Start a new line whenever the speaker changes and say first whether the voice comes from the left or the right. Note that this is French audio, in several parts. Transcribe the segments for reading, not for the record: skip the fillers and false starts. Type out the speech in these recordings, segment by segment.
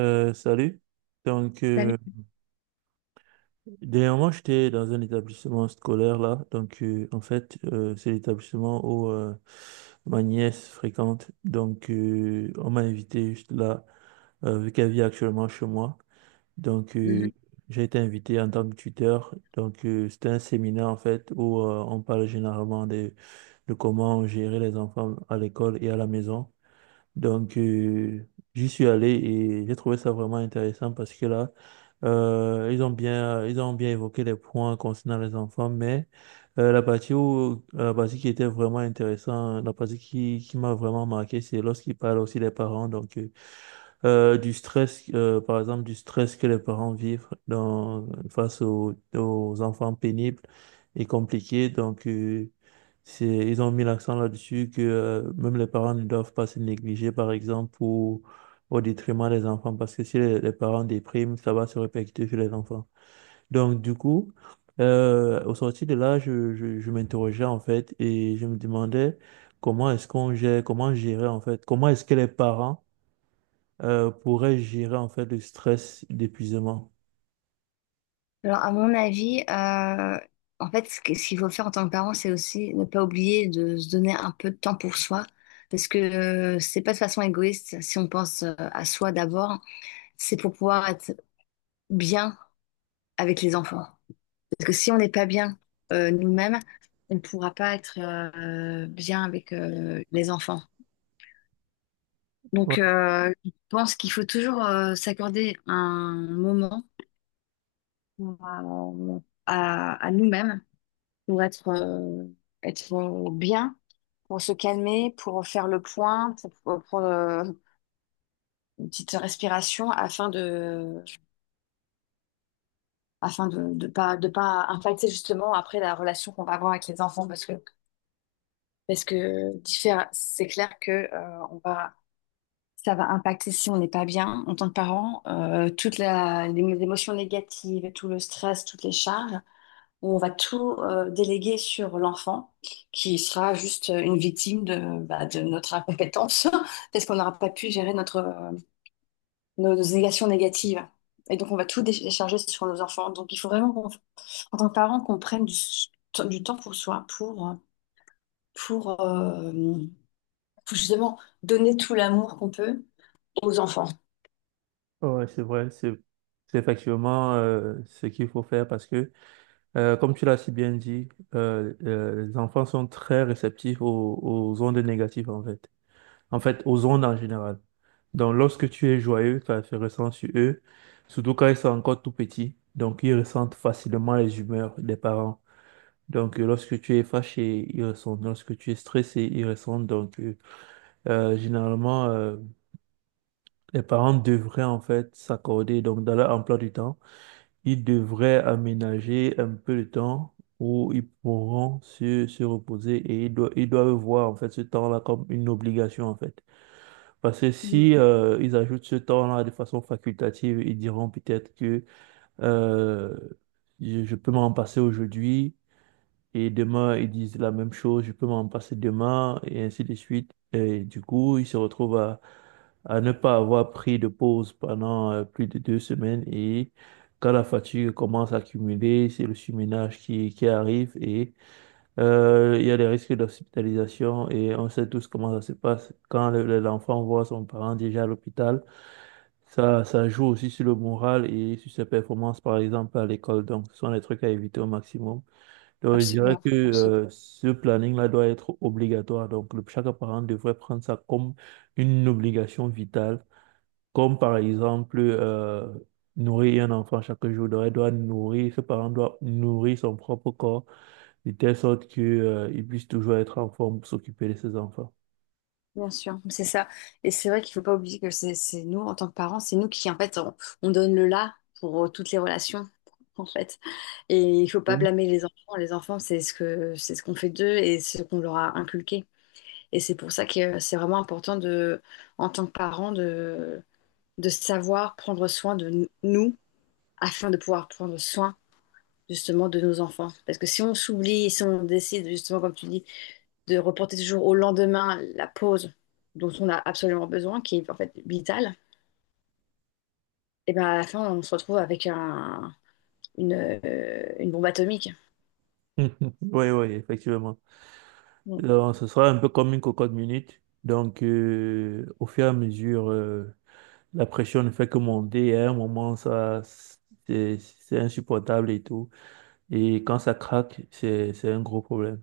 right: Salut. Donc, euh,
left: Salut.
right: Dernièrement, j'étais dans un établissement scolaire là. C'est l'établissement où ma nièce fréquente. On m'a invité juste là, vu qu'elle vit actuellement chez moi. Donc, euh,
left: Mhm.
right: j'ai été invité en tant que tuteur. C'était un séminaire en fait où on parle généralement de comment gérer les enfants à l'école et à la maison. Donc, euh, J'y suis allé et j'ai trouvé ça vraiment intéressant parce que là, ils ont bien évoqué les points concernant les enfants, mais la partie qui était vraiment intéressante, la partie qui m'a vraiment marqué, c'est lorsqu'ils parlent aussi des parents. Du stress, par exemple, du stress que les parents vivent dans, face aux, aux enfants pénibles et compliqués. Ils ont mis l'accent là-dessus que même les parents ne doivent pas se négliger, par exemple, pour, au détriment des enfants, parce que si les parents dépriment, ça va se répercuter sur les enfants. Donc, du coup, au sortir de là, je m'interrogeais en fait et je me demandais comment gérer en fait, comment est-ce que les parents pourrait gérer en fait le stress d'épuisement.
left: Alors, à mon avis, en fait, ce qu'il faut faire en tant que parent, c'est aussi ne pas oublier de se donner un peu de temps pour soi. Parce que c'est pas de façon égoïste. Si on pense à soi d'abord, c'est pour pouvoir être bien avec les enfants. Parce que si on n'est pas bien nous-mêmes, on ne pourra pas être bien avec les enfants.
right: Ouais,
left: Donc, je pense qu'il faut toujours s'accorder un moment pour, à nous-mêmes pour être, être bien, pour se calmer, pour faire le point, pour prendre une petite respiration afin de pas impacter justement après la relation qu'on va avoir avec les enfants parce que c'est clair que on va ça va impacter si on n'est pas bien en tant que parent, les émotions négatives, tout le stress, toutes les charges. Où on va tout déléguer sur l'enfant, qui sera juste une victime de, bah, de notre incompétence, parce qu'on n'aura pas pu gérer nos, nos négations négatives. Et donc, on va tout décharger sur nos enfants. Donc, il faut vraiment, en tant que parent, qu'on prenne du temps pour soi, pour, euh, pour justement donner tout l'amour qu'on peut aux enfants.
right: ouais, c'est vrai, c'est effectivement ce qu'il faut faire parce que, comme tu l'as si bien dit, les enfants sont très réceptifs aux, aux ondes négatives en fait aux ondes en général. Donc lorsque tu es joyeux, ça se ressent sur eux, surtout quand ils sont encore tout petits. Donc ils ressentent facilement les humeurs des parents. Lorsque tu es fâché, ils ressentent. Lorsque tu es stressé, ils ressentent. Euh, généralement, euh, Les parents devraient en fait s'accorder, donc dans leur emploi du temps, ils devraient aménager un peu de temps où ils pourront se reposer et ils doivent voir en fait ce temps-là comme une obligation en fait. Parce que
left: Mm.
right: si ils ajoutent ce temps-là de façon facultative, ils diront peut-être que euh, je peux m'en passer aujourd'hui et demain ils disent la même chose, je peux m'en passer demain et ainsi de suite. Et du coup, ils se retrouvent à ne pas avoir pris de pause pendant plus de deux semaines et quand la fatigue commence à cumuler, c'est le surménage qui arrive et il y a des risques d'hospitalisation et on sait tous comment ça se passe. Quand l'enfant voit son parent déjà à l'hôpital, ça joue aussi sur le moral et sur ses performances, par exemple, à l'école. Donc, ce sont des trucs à éviter au maximum. Donc, je dirais
left: Absolument,
right: que
left: absolument.
right: ce planning-là doit être obligatoire. Donc, chaque parent devrait prendre ça comme une obligation vitale comme par exemple nourrir un enfant chaque jour, donc doit nourrir, ce parent doit nourrir son propre corps de telle sorte que il puisse toujours être en forme pour s'occuper de ses enfants.
left: Bien sûr, c'est ça. Et c'est vrai qu'il faut pas oublier que c'est nous, en tant que parents, c'est nous qui, en fait, on donne le là pour toutes les relations, en fait. Et il faut pas
right: Oui,
left: blâmer les enfants. Les enfants, c'est ce c'est ce qu'on fait d'eux et ce qu'on leur a inculqué. Et c'est pour ça que c'est vraiment important de, en tant que parents, de savoir prendre soin de nous afin de pouvoir prendre soin, justement, de nos enfants. Parce que si on s'oublie, si on décide, justement, comme tu dis, de reporter toujours au lendemain la pause dont on a absolument besoin, qui est en fait vitale, et ben à la fin, on se retrouve avec une bombe atomique.
right: oui, oui, effectivement.
left: Donc,
right: Alors, ce sera un peu comme une cocotte minute. Donc, au fur et à mesure, la pression ne fait que monter. Et à un moment, ça, c'est insupportable et tout. Et quand ça craque, c'est un gros problème.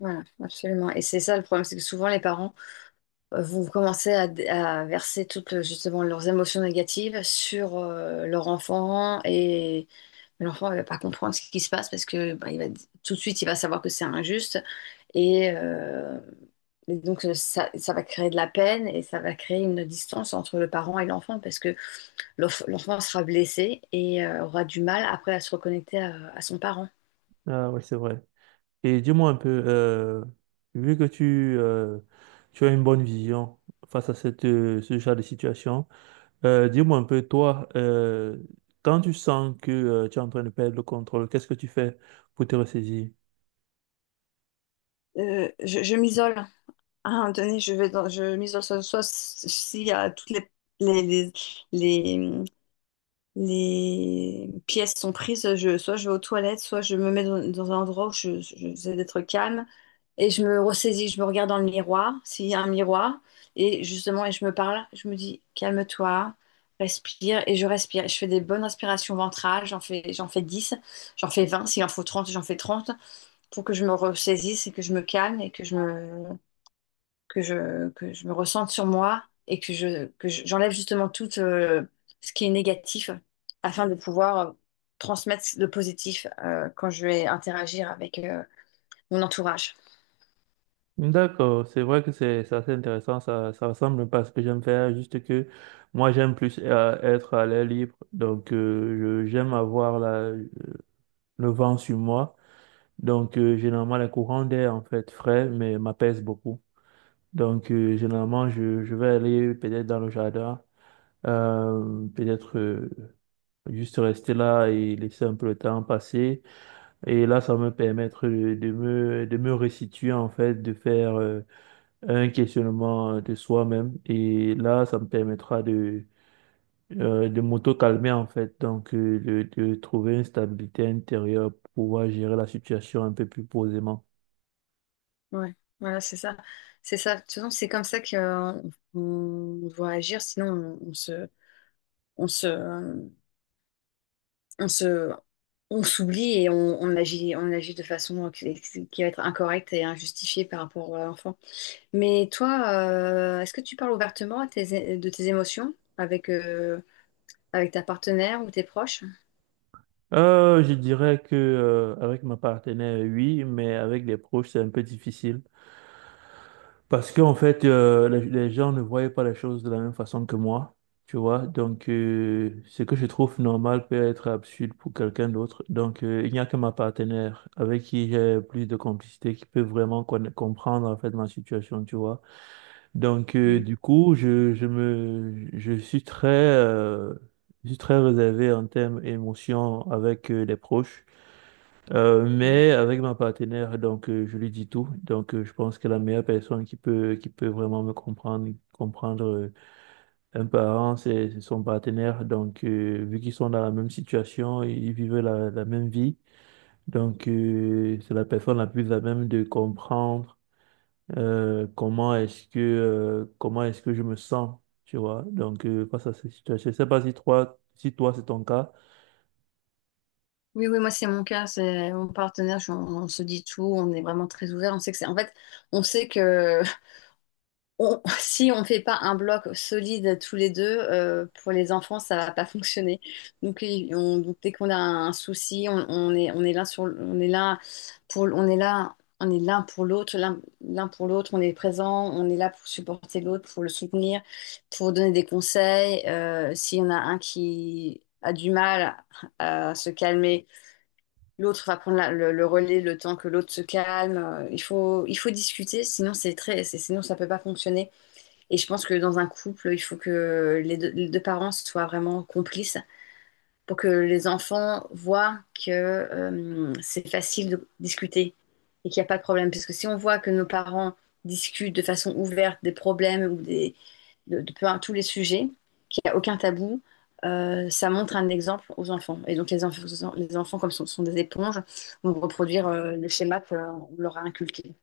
left: voilà, absolument. Et c'est ça le problème, c'est que souvent les parents vont commencer à verser toutes justement leurs émotions négatives sur leur enfant et l'enfant ne va pas comprendre ce qui se passe parce que bah, tout de suite il va savoir que c'est injuste. Et, euh, et donc, ça, ça va créer de la peine et ça va créer une distance entre le parent et l'enfant parce que l'enfant sera blessé et aura du mal après à se reconnecter à son parent.
right: Ah oui, c'est vrai. Et dis-moi un peu, vu que tu as une bonne vision face à cette, ce genre de situation, dis-moi un peu, toi, quand tu sens que tu es en train de perdre le contrôle, qu'est-ce que tu fais pour te ressaisir?
left: Je m'isole. À un moment donné, je m'isole soit s'il y a toutes les, les, les, les pièces sont prises, soit je vais aux toilettes, soit je me mets dans un endroit où j'essaie d'être calme. Et je me ressaisis, je me regarde dans le miroir, s'il y a un miroir, et justement, et je me parle, je me dis, calme-toi, respire, et je respire. Je fais des bonnes respirations ventrales, j'en fais 10, j'en fais 20, s'il en faut 30, j'en fais 30, pour que je me ressaisisse et que je me calme et que je me ressente sur moi et que j'enlève justement tout ce qui est négatif afin de pouvoir transmettre le positif quand je vais interagir avec mon entourage.
right: D'accord, c'est vrai que c'est assez intéressant, ça ressemble pas à ce que j'aime faire, juste que moi j'aime plus être à l'air libre, donc j'aime avoir le vent sur moi, donc généralement les courants d'air en fait frais, mais m'apaisent beaucoup. Donc, généralement, je vais aller peut-être dans le jardin, peut-être juste rester là et laisser un peu le temps passer. Et là, ça va me permettre de me restituer, en fait, de faire un questionnement de soi-même. Et là, ça me permettra de m'auto-calmer, en fait, donc de trouver une stabilité intérieure pour pouvoir gérer la situation un peu plus posément.
left: Ouais, voilà, c'est ça. C'est ça. De toute façon, c'est comme ça qu'on doit agir, sinon on se, euh, on se, on s'oublie et on agit de façon qui va être incorrecte et injustifiée par rapport à l'enfant. Mais toi, est-ce que tu parles ouvertement de tes émotions avec, avec ta partenaire ou tes proches?
right: Je dirais que avec ma partenaire, oui, mais avec les proches, c'est un peu difficile. Parce qu'en fait, les gens ne voyaient pas les choses de la même façon que moi, tu vois. Donc, ce que je trouve normal peut être absurde pour quelqu'un d'autre. Donc, il n'y a que ma partenaire avec qui j'ai plus de complicité, qui peut vraiment comprendre en fait ma situation, tu vois. Donc,
left: Mm.
right: du coup, je suis très réservé en termes émotions avec les proches. Mais avec ma partenaire, donc je lui dis tout. Donc je pense que la meilleure personne qui peut vraiment me comprendre un parent, c'est son partenaire. Donc vu qu'ils sont dans la même situation, ils vivent la même vie. Donc c'est la personne la plus à même de comprendre comment est-ce que je me sens, tu vois. Donc face à cette situation, je sais pas si toi si toi c'est ton cas.
left: Oui, oui, moi c'est mon cas, c'est mon partenaire, on se dit tout, on est vraiment très ouvert, on sait que c'est, en fait, on sait que si on ne fait pas un bloc solide tous les deux, pour les enfants, ça va pas fonctionner. Donc, donc, dès qu'on a un souci, on est là on est là pour, on est là, on est l'un pour l'autre, l'un pour l'autre, on est présent, on est là pour supporter l'autre, pour le soutenir, pour donner des conseils. S'il y en a un qui a du mal à se calmer, l'autre va prendre le relais le temps que l'autre se calme. Il faut discuter, sinon c'est très, c'est- sinon ça peut pas fonctionner. Et je pense que dans un couple, il faut que les deux parents soient vraiment complices pour que les enfants voient que c'est facile de discuter et qu'il n'y a pas de problème. Parce que si on voit que nos parents discutent de façon ouverte des problèmes de peu, tous les sujets, qu'il n'y a aucun tabou, ça montre un exemple aux enfants. Et donc les enfants comme ce sont, sont des éponges, vont reproduire le schéma qu'on leur a inculqué.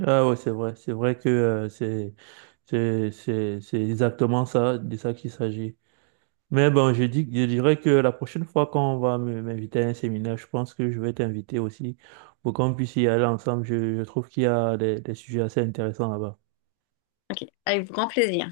right: Ah ouais, c'est vrai. C'est vrai que c'est exactement ça, de ça qu'il s'agit. Mais bon, je dirais que la prochaine fois qu'on va m'inviter à un séminaire, je pense que je vais t'inviter aussi pour qu'on puisse y aller ensemble. Je trouve qu'il y a des sujets assez intéressants là-bas.
left: Ok, avec grand plaisir.